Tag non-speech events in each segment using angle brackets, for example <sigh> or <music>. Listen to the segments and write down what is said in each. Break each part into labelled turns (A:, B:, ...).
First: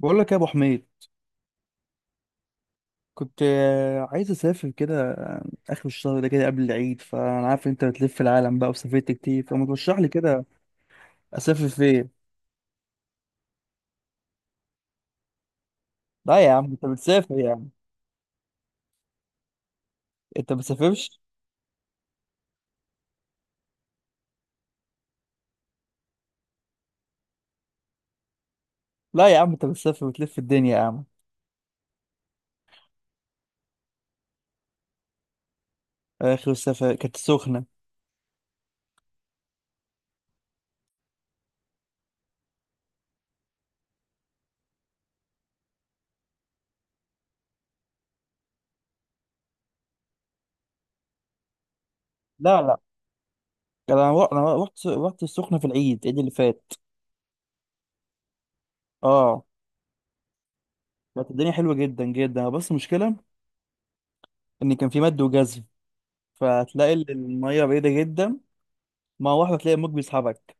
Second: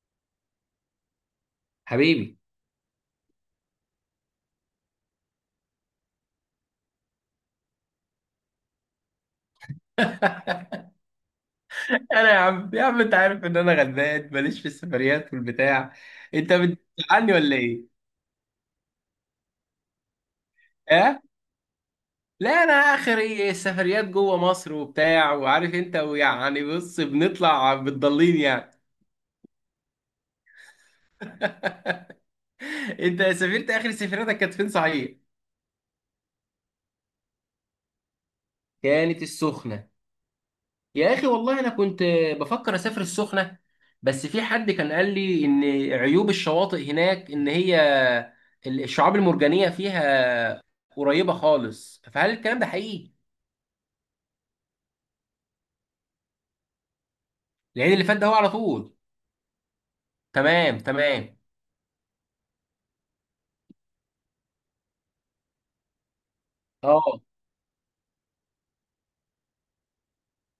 A: بقول لك يا ابو حميد.
B: حبيبي.
A: كنت عايز اسافر كده، اخر الشهر ده كده قبل العيد. فانا عارف انت بتلف العالم بقى وسافرت كتير، فما ترشح لي كده
B: <laughs>
A: اسافر فين.
B: انا يا عم انت عارف ان انا غلبان ماليش في السفريات والبتاع.
A: لا يا
B: انت
A: عم انت
B: بتزعلني
A: بتسافر يا
B: ولا
A: عم.
B: ايه؟
A: انت بتسافرش؟
B: ها؟ لا، انا اخري السفريات جوه مصر وبتاع، وعارف انت، ويعني بص بنطلع بتضلين يعني.
A: لا يا عم انت بتسافر وتلف الدنيا يا عم.
B: <laughs> انت سافرت اخر سفريتك كانت فين صحيح؟
A: اخر السفر كانت السخنه.
B: كانت السخنة. يا أخي، والله أنا كنت بفكر أسافر السخنة، بس في حد كان قال لي إن عيوب الشواطئ هناك إن هي الشعاب المرجانية فيها قريبة خالص، فهل الكلام
A: لا
B: ده
A: لا،
B: حقيقي؟
A: انا انا رحت السخنه في العيد اللي فات.
B: العيد اللي فات ده هو على طول.
A: اه.
B: تمام
A: كانت
B: تمام.
A: الدنيا حلوه جدا جدا، بس المشكله ان كان في مد وجزر، فهتلاقي
B: اه،
A: الميه بعيده جدا. ما واحده تلاقي الموج بيسحبك.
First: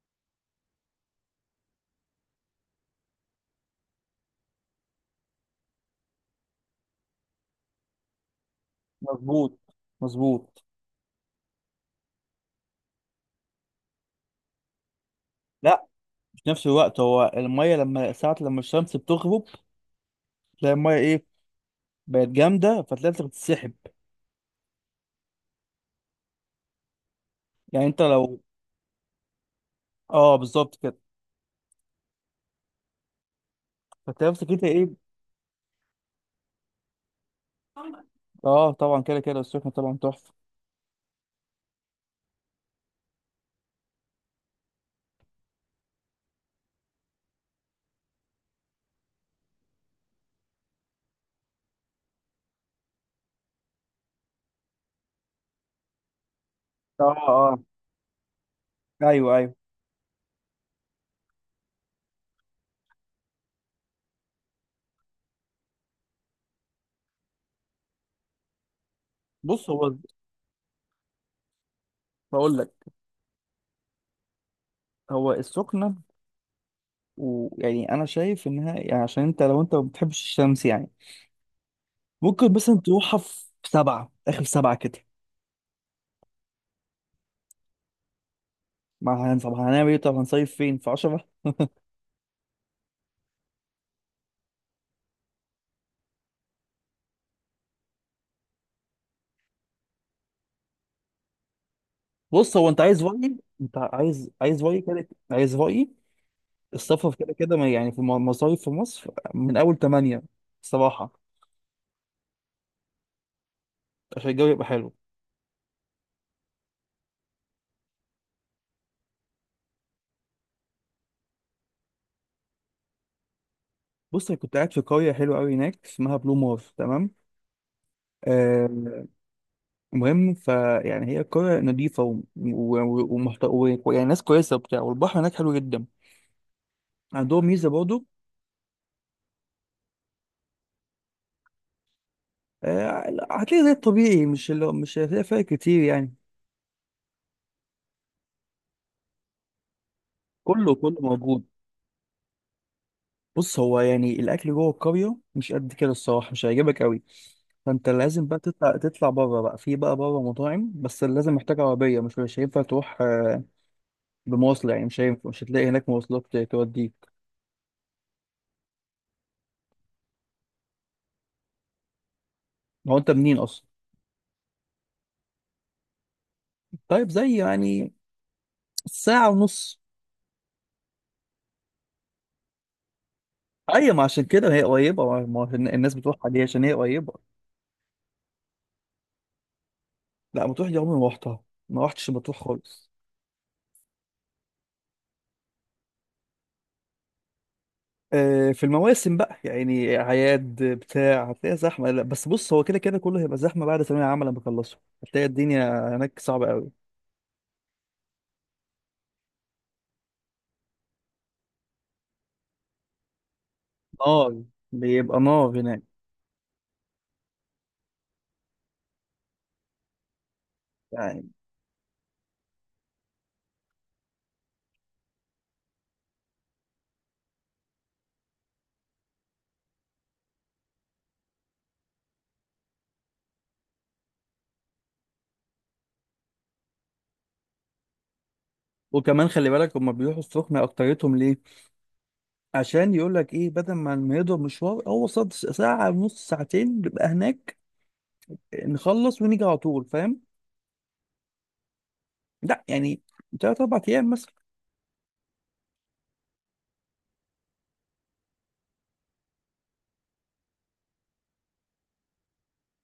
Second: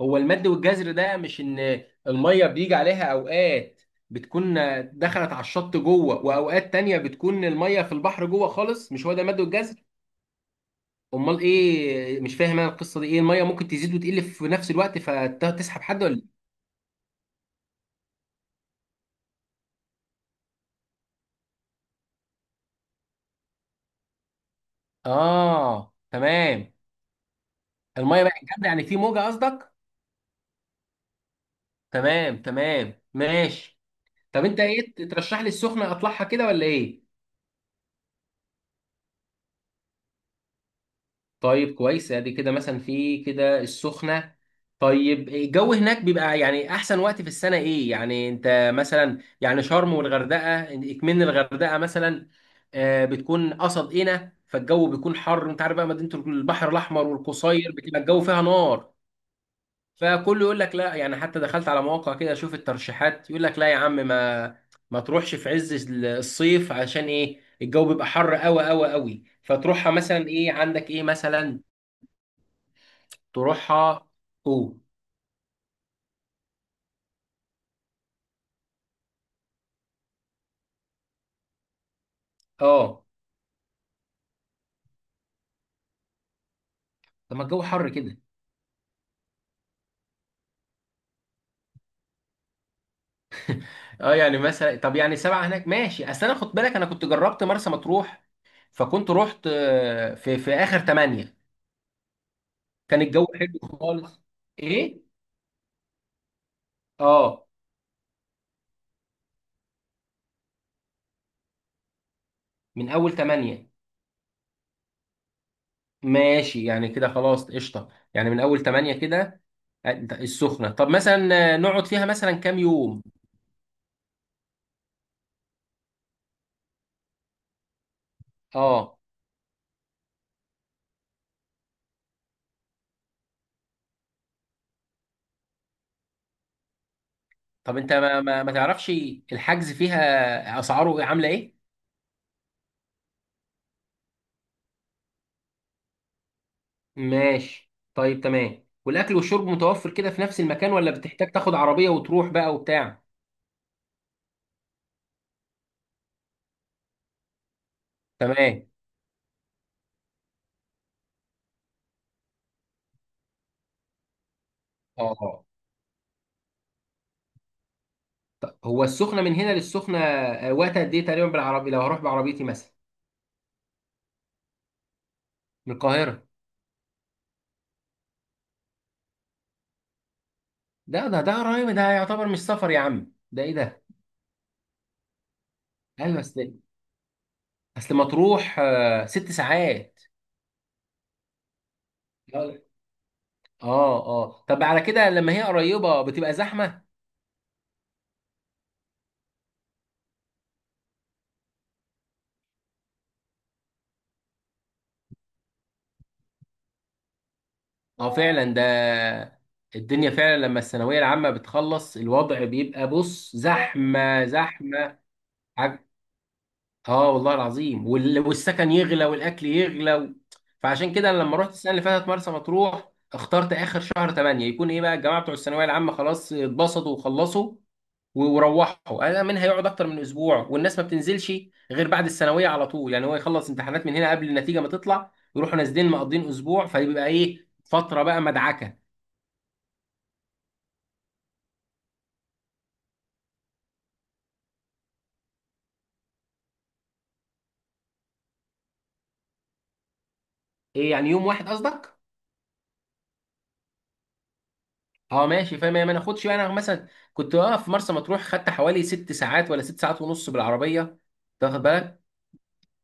B: هو المد والجزر ده مش ان الميه بيجي عليها اوقات بتكون دخلت على الشط جوه، واوقات تانية بتكون الميه في البحر جوه خالص؟ مش هو ده المد
A: مظبوط
B: والجزر؟
A: مظبوط.
B: امال ايه؟ مش فاهم انا القصه دي ايه. الميه ممكن تزيد وتقل في نفس الوقت فتسحب
A: لا،
B: حد ولا إيه؟
A: في نفس الوقت، هو الميه لما الشمس بتغرب تلاقي الميه ايه، بقت جامده، فتلاقي نفسك بتتسحب.
B: اه تمام.
A: يعني انت
B: الميه بقى
A: لو،
B: جامده، يعني في موجه قصدك.
A: اه بالظبط كده.
B: تمام تمام ماشي.
A: فتلاقي
B: طب
A: نفسك
B: انت
A: انت
B: ايه
A: ايه.
B: ترشح لي السخنه اطلعها كده ولا ايه؟
A: اه طبعا، كده كده السخنه طبعا تحفه.
B: طيب كويس. ادي كده مثلا في كده السخنة. طيب الجو هناك بيبقى يعني احسن وقت في السنة ايه؟ يعني انت مثلا يعني شرم والغردقة، اكمن الغردقة مثلا بتكون قصد هنا، فالجو بيكون حر، انت عارف بقى، مدينة البحر
A: اه.
B: الاحمر
A: اه.
B: والقصير بتبقى الجو فيها نار.
A: ايوه ايوه.
B: فكله يقول لك لا، يعني حتى دخلت على مواقع كده اشوف الترشيحات، يقول لك لا يا عم، ما تروحش في عز الصيف عشان ايه؟ الجو بيبقى حر قوي قوي قوي.
A: بص
B: فتروحها
A: هو،
B: مثلا ايه؟ عندك ايه مثلا
A: بقول لك،
B: تروحها؟ اوه.
A: هو السخنه ويعني انا شايف انها يعني، عشان انت لو انت ما بتحبش الشمس يعني، ممكن مثلا
B: اه،
A: تروحها في 7، اخر 7 كده.
B: طب ما الجو حر كده.
A: ما هن- طب هنعمل ايه؟ طب هنصيف فين؟ في 10.
B: اه يعني مثلا، طب يعني سبعة هناك ماشي. اصل انا، خد بالك، انا كنت جربت مرسى مطروح، فكنت رحت في اخر تمانية،
A: بص هو، انت عايز
B: كان الجو
A: رأيي؟
B: حلو
A: انت
B: خالص.
A: عايز رأيي
B: ايه؟
A: كده؟ عايز رأيي، السفر كده
B: اه،
A: كده يعني في المصايف في مصر من أول 8، الصراحة،
B: من اول تمانية.
A: عشان الجو يبقى حلو.
B: ماشي يعني، كده خلاص قشطة، يعني من اول تمانية كده. السخنة، طب مثلا نقعد فيها مثلا كام يوم؟
A: بص أنا كنت قاعد في قرية حلوة أوي هناك اسمها بلو مار، تمام؟
B: اه.
A: آه، المهم فيعني هي قرية نظيفة و يعني ناس كويسة وبتاع، والبحر هناك حلو جدا. عندهم ميزة
B: طب انت
A: برضه.
B: ما تعرفش الحجز فيها اسعاره إيه؟ عاملة ايه؟
A: آه، هتلاقي زي الطبيعي، مش اللي مش هتلاقي فرق كتير يعني.
B: ماشي طيب، تمام. والاكل والشرب متوفر كده في نفس المكان،
A: كله
B: ولا
A: كله
B: بتحتاج
A: موجود.
B: تاخد عربيه وتروح بقى وبتاع؟
A: بص هو يعني الاكل جوه القريه مش قد كده الصراحه، مش هيعجبك قوي. فانت لازم بقى
B: تمام.
A: تطلع بره، بقى في بقى بره مطاعم، بس لازم محتاج عربيه. مش هينفع تروح بمواصله يعني. مش هينفع، مش
B: اه
A: هتلاقي هناك مواصلات توديك.
B: طب، هو السخنه من هنا للسخنه وقت قد ايه تقريبا بالعربيه لو هروح بعربيتي مثلا؟
A: هو انت منين اصلا؟
B: من القاهره.
A: طيب زي يعني ساعه ونص.
B: ده قريب، ده يعتبر مش سفر يا عم، ده ايه ده؟
A: ايوه، ما عشان كده هي قريبه، ما ما هو الناس بتروح
B: ايوه،
A: عليها
B: اصل
A: عشان هي قريبه.
B: اصل مطروح ست ساعات.
A: لا مطروح دي عمري ما رحتها، ما رحتش مطروح خالص.
B: اه اه. طب على كده لما هي قريبه بتبقى زحمه.
A: في المواسم بقى يعني، اعياد بتاع، هتلاقيها زحمه. لا بس بص، هو كده كده كله هيبقى زحمه بعد ثانويه عامه لما يخلصوا. هتلاقي الدنيا هناك صعبه قوي.
B: اه فعلا، ده الدنيا فعلا، لما الثانوية العامة بتخلص الوضع بيبقى، بص، زحمة
A: نار،
B: زحمة.
A: بيبقى نار هناك
B: حاجة. اه والله العظيم، والسكن يغلى والأكل يغلى و... فعشان كده أنا
A: يعني.
B: لما رحت السنة اللي فاتت مرسى مطروح اخترت آخر شهر 8، يكون إيه بقى الجماعة بتوع الثانوية العامة خلاص اتبسطوا وخلصوا وروحوا. أنا من هيقعد أكتر من أسبوع، والناس ما بتنزلش غير بعد الثانوية على طول، يعني هو يخلص امتحانات من هنا قبل النتيجة ما تطلع يروحوا نازلين مقضين أسبوع، فيبقى إيه، فترة بقى مدعكة.
A: وكمان خلي بالك هما بيروحوا السخنه اكتريتهم ليه؟ عشان يقول لك ايه، بدل ما ما يضرب مشوار، هو صد ساعه ونص ساعتين بيبقى هناك. نخلص ونيجي على طول، فاهم؟
B: ايه يعني، يوم واحد قصدك؟
A: لا يعني 3 4 ايام مثلا.
B: اه ماشي فاهم. يعني ما ناخدش، يعني أنا مثلا كنت واقف في مرسى مطروح خدت حوالي ست ساعات ولا ست ساعات ونص بالعربيه، تاخد بالك.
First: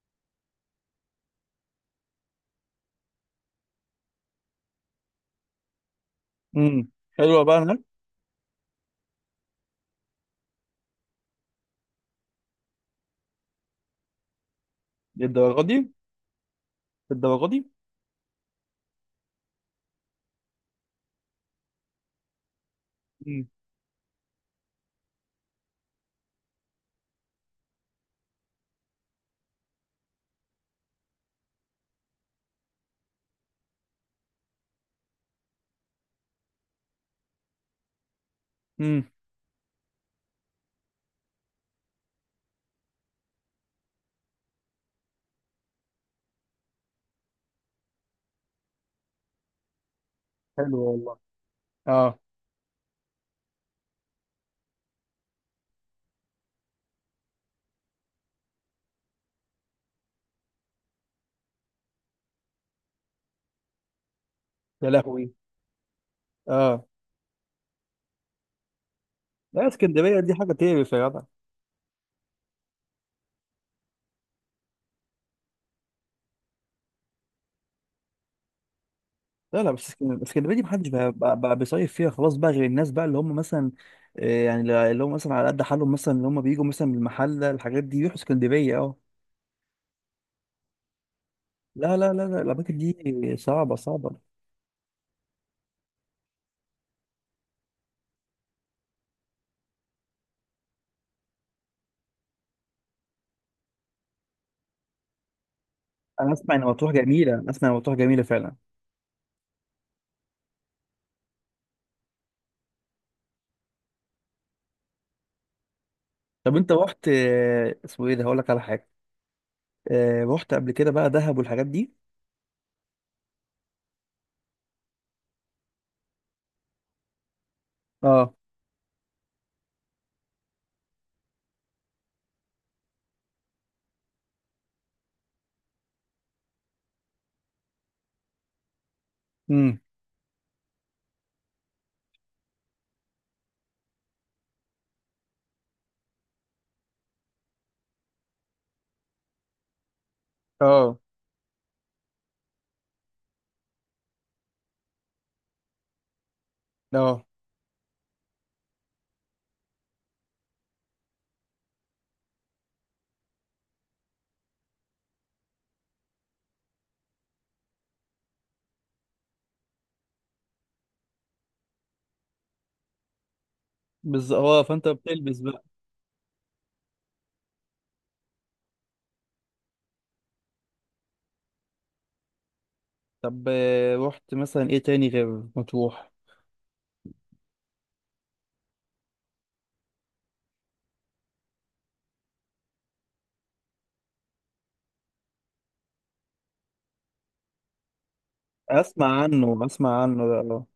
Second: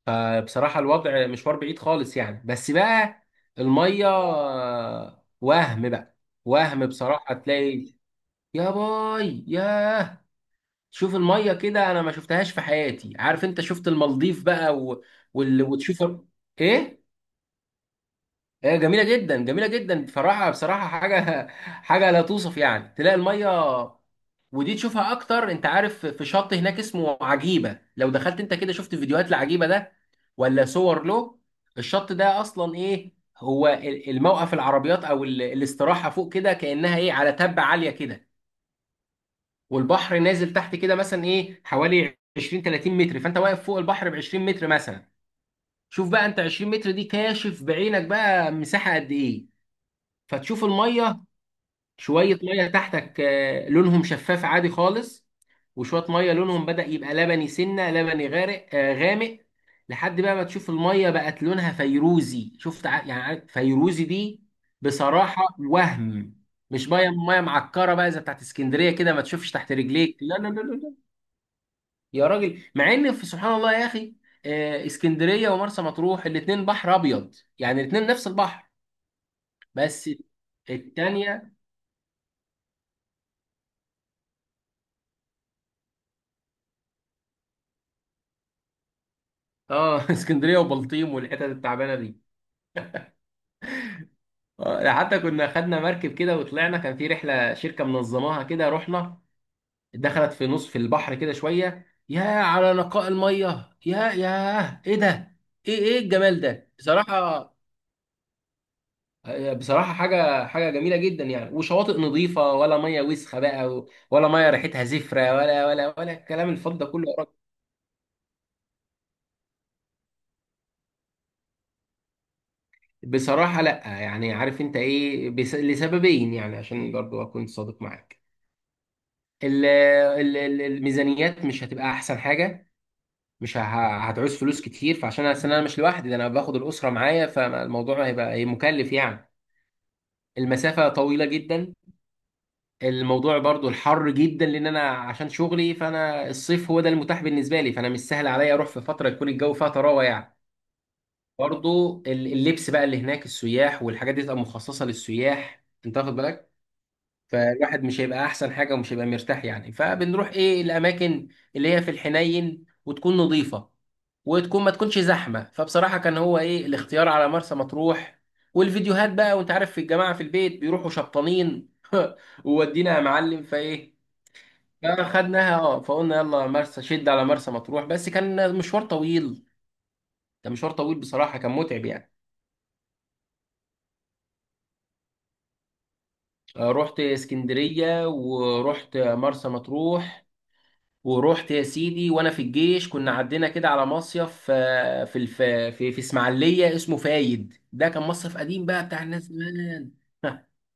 B: فبصراحه الوضع مشوار بعيد خالص يعني، بس بقى الميه وهم بقى، وهم
A: امم،
B: بصراحه
A: حلوه بقى هناك.
B: تلاقي. يا باي، ياه، شوف الميه كده، انا ما شفتهاش في حياتي. عارف انت، شفت المالديف بقى و...
A: للدرجه
B: وال...
A: دي؟
B: وتشوف ايه.
A: للدرجه دي.
B: هي جميله جدا جميله جدا بصراحه، بصراحه حاجه، حاجه لا توصف يعني. تلاقي
A: امم.
B: الميه، ودي تشوفها اكتر، انت عارف في شط هناك اسمه عجيبه، لو دخلت انت كده شفت فيديوهات لعجيبه ده ولا صور له. الشط ده اصلا ايه هو الموقف العربيات او الاستراحه فوق كده كانها ايه على تبه عاليه كده،
A: امم.
B: والبحر نازل تحت كده مثلا ايه حوالي 20 30 متر، فانت واقف فوق البحر ب 20 متر مثلا. شوف بقى انت 20 متر دي كاشف بعينك بقى مساحه قد ايه. فتشوف
A: حلوه والله.
B: الميه،
A: اه.
B: شويه ميه تحتك لونهم شفاف عادي خالص، وشويه ميه لونهم بدأ يبقى لبني، سنه لبني غارق غامق، لحد بقى ما تشوف الميه بقت لونها فيروزي. شفت يعني عارف فيروزي دي.
A: يا لهوي.
B: بصراحه وهم.
A: اه.
B: مش ميه، ميه معكره بقى زي بتاعت اسكندريه كده ما تشوفش
A: لا
B: تحت رجليك،
A: اسكندريه دي
B: لا لا
A: حاجه
B: لا لا
A: تقرف
B: لا.
A: يا جدع.
B: يا راجل، مع ان في سبحان الله يا اخي اسكندريه ومرسى مطروح الاتنين بحر ابيض، يعني الاتنين نفس البحر،
A: لا لا بس،
B: بس
A: اسكندريه دي محدش بقى, بقى,
B: التانية.
A: بقى بيصيف فيها خلاص بقى، غير الناس بقى اللي هم مثلا، يعني اللي هم مثلا على قد حالهم، مثلا اللي هم بيجوا مثلا من المحله، الحاجات دي يروحوا اسكندريه. اه.
B: اه <laughs> اسكندريه وبلطيم والحتت التعبانه
A: لا لا
B: دي
A: لا لا، الاماكن دي صعبه صعبه.
B: حتى كنا خدنا مركب كده وطلعنا، كان في رحله شركه منظماها كده، رحنا دخلت في نص في البحر كده شويه، يا على نقاء الميه، يا يا ايه ده، ايه ايه
A: انا
B: الجمال
A: اسمع ان
B: ده
A: مطروح جميله،
B: بصراحه.
A: انا اسمع ان مطروح جميله فعلا.
B: بصراحه حاجه، حاجه جميله جدا يعني، وشواطئ نظيفه، ولا ميه وسخه بقى، ولا ميه ريحتها زفره، ولا ولا ولا الكلام
A: طب انت
B: الفض ده كله
A: رحت
B: يا راجل.
A: اسمه ايه ده، هقول لك على حاجه، رحت قبل كده بقى دهب والحاجات دي؟
B: بصراحه لا، يعني عارف انت ايه لسببين، يعني عشان برضو اكون صادق معاك،
A: اه.
B: الميزانيات مش هتبقى احسن حاجه، مش ه- هتعوز فلوس كتير. فعشان أصل انا مش لوحدي، ده انا باخد الاسره معايا، فالموضوع هيبقى هي مكلف يعني.
A: امم.
B: المسافه طويله جدا. الموضوع برضو الحر جدا، لان انا عشان شغلي فانا الصيف هو ده المتاح بالنسبه لي، فانا مش سهل عليا اروح في فتره يكون الجو فيها طراوه يعني.
A: اه.
B: برضو اللبس بقى اللي هناك، السياح والحاجات دي تبقى مخصصه للسياح، انت واخد بالك،
A: اه
B: فالواحد مش هيبقى احسن حاجه ومش هيبقى مرتاح يعني. فبنروح ايه الاماكن اللي هي في الحنين وتكون نظيفه، وتكون ما تكونش زحمه. فبصراحه كان هو ايه الاختيار على مرسى مطروح، والفيديوهات بقى، وانت عارف في الجماعه في البيت بيروحوا شبطانين <laughs> وودينا يا معلم، فايه
A: بالظبط هو، فانت بتلبس
B: فاخدناها
A: بقى.
B: اه، فقلنا يلا مرسى، شد على مرسى مطروح. بس كان مشوار طويل، كان مشوار طويل بصراحه، كان متعب يعني.
A: طب رحت مثلا ايه تاني غير مطروح؟
B: رحت اسكندريه ورحت مرسى مطروح، ورحت يا سيدي وانا في الجيش كنا عدينا كده على مصيف في الف... في اسماعيليه اسمه فايد، ده كان مصيف قديم بقى بتاع
A: اسمع
B: الناس
A: عنه،
B: زمان.
A: اسمع عنه ده، اه.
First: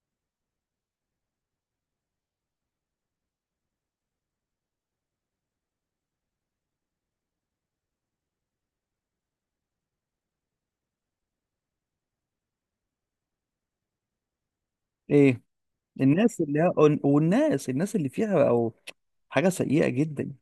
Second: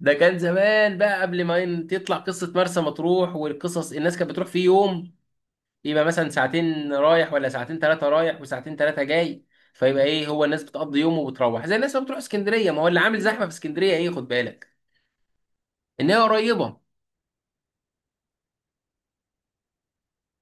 B: ده كان زمان بقى قبل ما تطلع قصه مرسى مطروح والقصص، الناس كانت بتروح فيه يوم، يبقى مثلا ساعتين رايح ولا ساعتين ثلاثه رايح، وساعتين ثلاثه جاي، فيبقى ايه، هو الناس بتقضي يوم وبتروح زي الناس ما بتروح اسكندريه. ما هو اللي عامل زحمه في اسكندريه ايه، خد بالك،
A: ايه
B: ان هي
A: الناس اللي هي،
B: قريبه.
A: والناس الناس اللي فيها، او حاجه سيئه جدا.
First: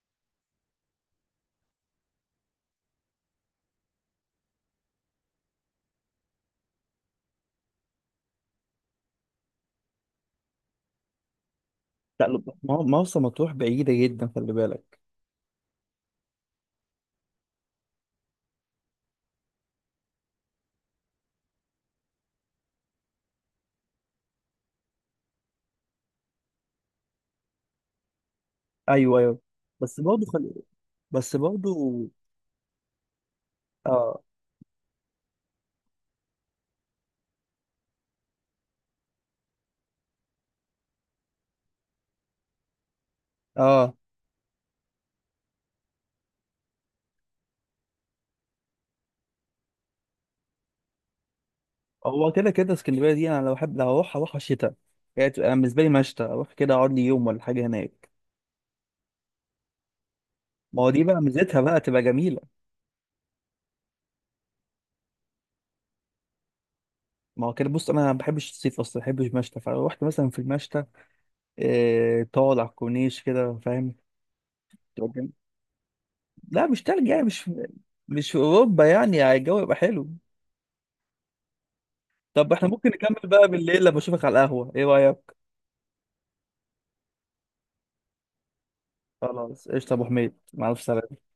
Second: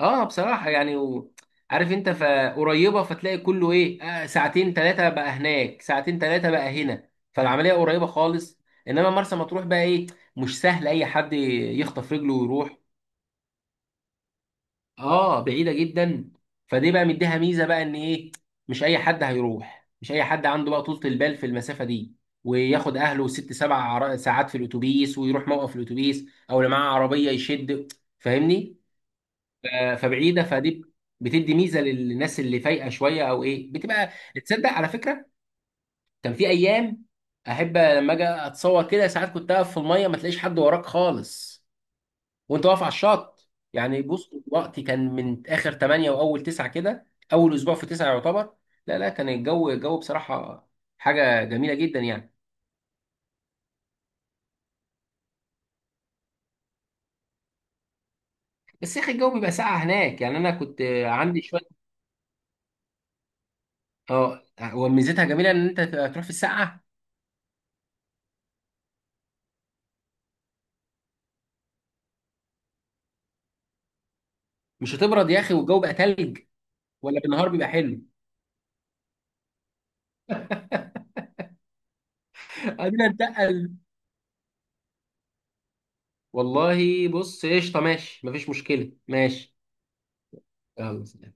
B: اه بصراحة يعني و... عارف انت، فقريبة، فتلاقي كله ايه آه ساعتين ثلاثة بقى هناك، ساعتين ثلاثة بقى هنا، فالعملية قريبة خالص. انما مرسى مطروح بقى ايه، مش سهل اي حد يخطف
A: لا
B: رجله
A: لا، ما
B: ويروح.
A: هو ما هو مرسى مطروح بعيده جدا خلي بالك.
B: اه بعيدة جدا. فدي بقى مديها ميزة بقى ان ايه، مش اي حد هيروح، مش اي حد عنده بقى طولة البال في المسافة دي، وياخد اهله ست سبع ساعات في الاتوبيس ويروح موقف الاتوبيس، او اللي معاه عربية يشد، فاهمني؟
A: ايوه ايوه. بس برضه
B: فبعيده،
A: خلي،
B: فدي
A: بس
B: بتدي ميزه
A: برضه.
B: للناس اللي فايقه شويه او ايه بتبقى.
A: اه.
B: تصدق على فكره، كان في ايام احب لما اجي اتصور كده ساعات كنت اقف في الميه ما تلاقيش حد وراك خالص وانت واقف على الشط
A: اه.
B: يعني. بص، وقتي كان من اخر 8 واول 9 كده، اول اسبوع في 9 يعتبر. لا لا، كان الجو، الجو بصراحه حاجه جميله جدا
A: هو
B: يعني.
A: كده كده اسكندريه دي انا لو احب لو هروح هروح شتاء. يعني تبقى أنا بالنسبه لي مشتى، اروح كده اقعد لي يوم ولا حاجه هناك.
B: بس يا اخي الجو بيبقى ساقع هناك، يعني انا
A: ما
B: كنت
A: هو دي بقى
B: عندي
A: ميزتها
B: شويه.
A: بقى، تبقى جميله.
B: اه، وميزتها جميله ان انت تروح في الساقعه.
A: ما هو كده بص، انا ما بحبش الصيف اصلا، ما بحبش، مشتى، فروحت مثلا في المشتى، تقعد على الكورنيش كده فاهم.
B: مش هتبرد يا اخي والجو بقى تلج؟
A: لا مش تلج
B: ولا
A: يعني،
B: بالنهار
A: مش
B: بيبقى حلو.
A: مش في اوروبا يعني، يعني الجو يبقى حلو. طب احنا
B: <laughs>
A: ممكن
B: قبل
A: نكمل بقى
B: انتقل.
A: بالليل لما اشوفك على القهوة، ايه رأيك؟
B: والله بص قشطه ماشي، مفيش مشكله ماشي.
A: خلاص قشطة يا ابو حميد، مع الف
B: يلا
A: سلامة.
B: سلام.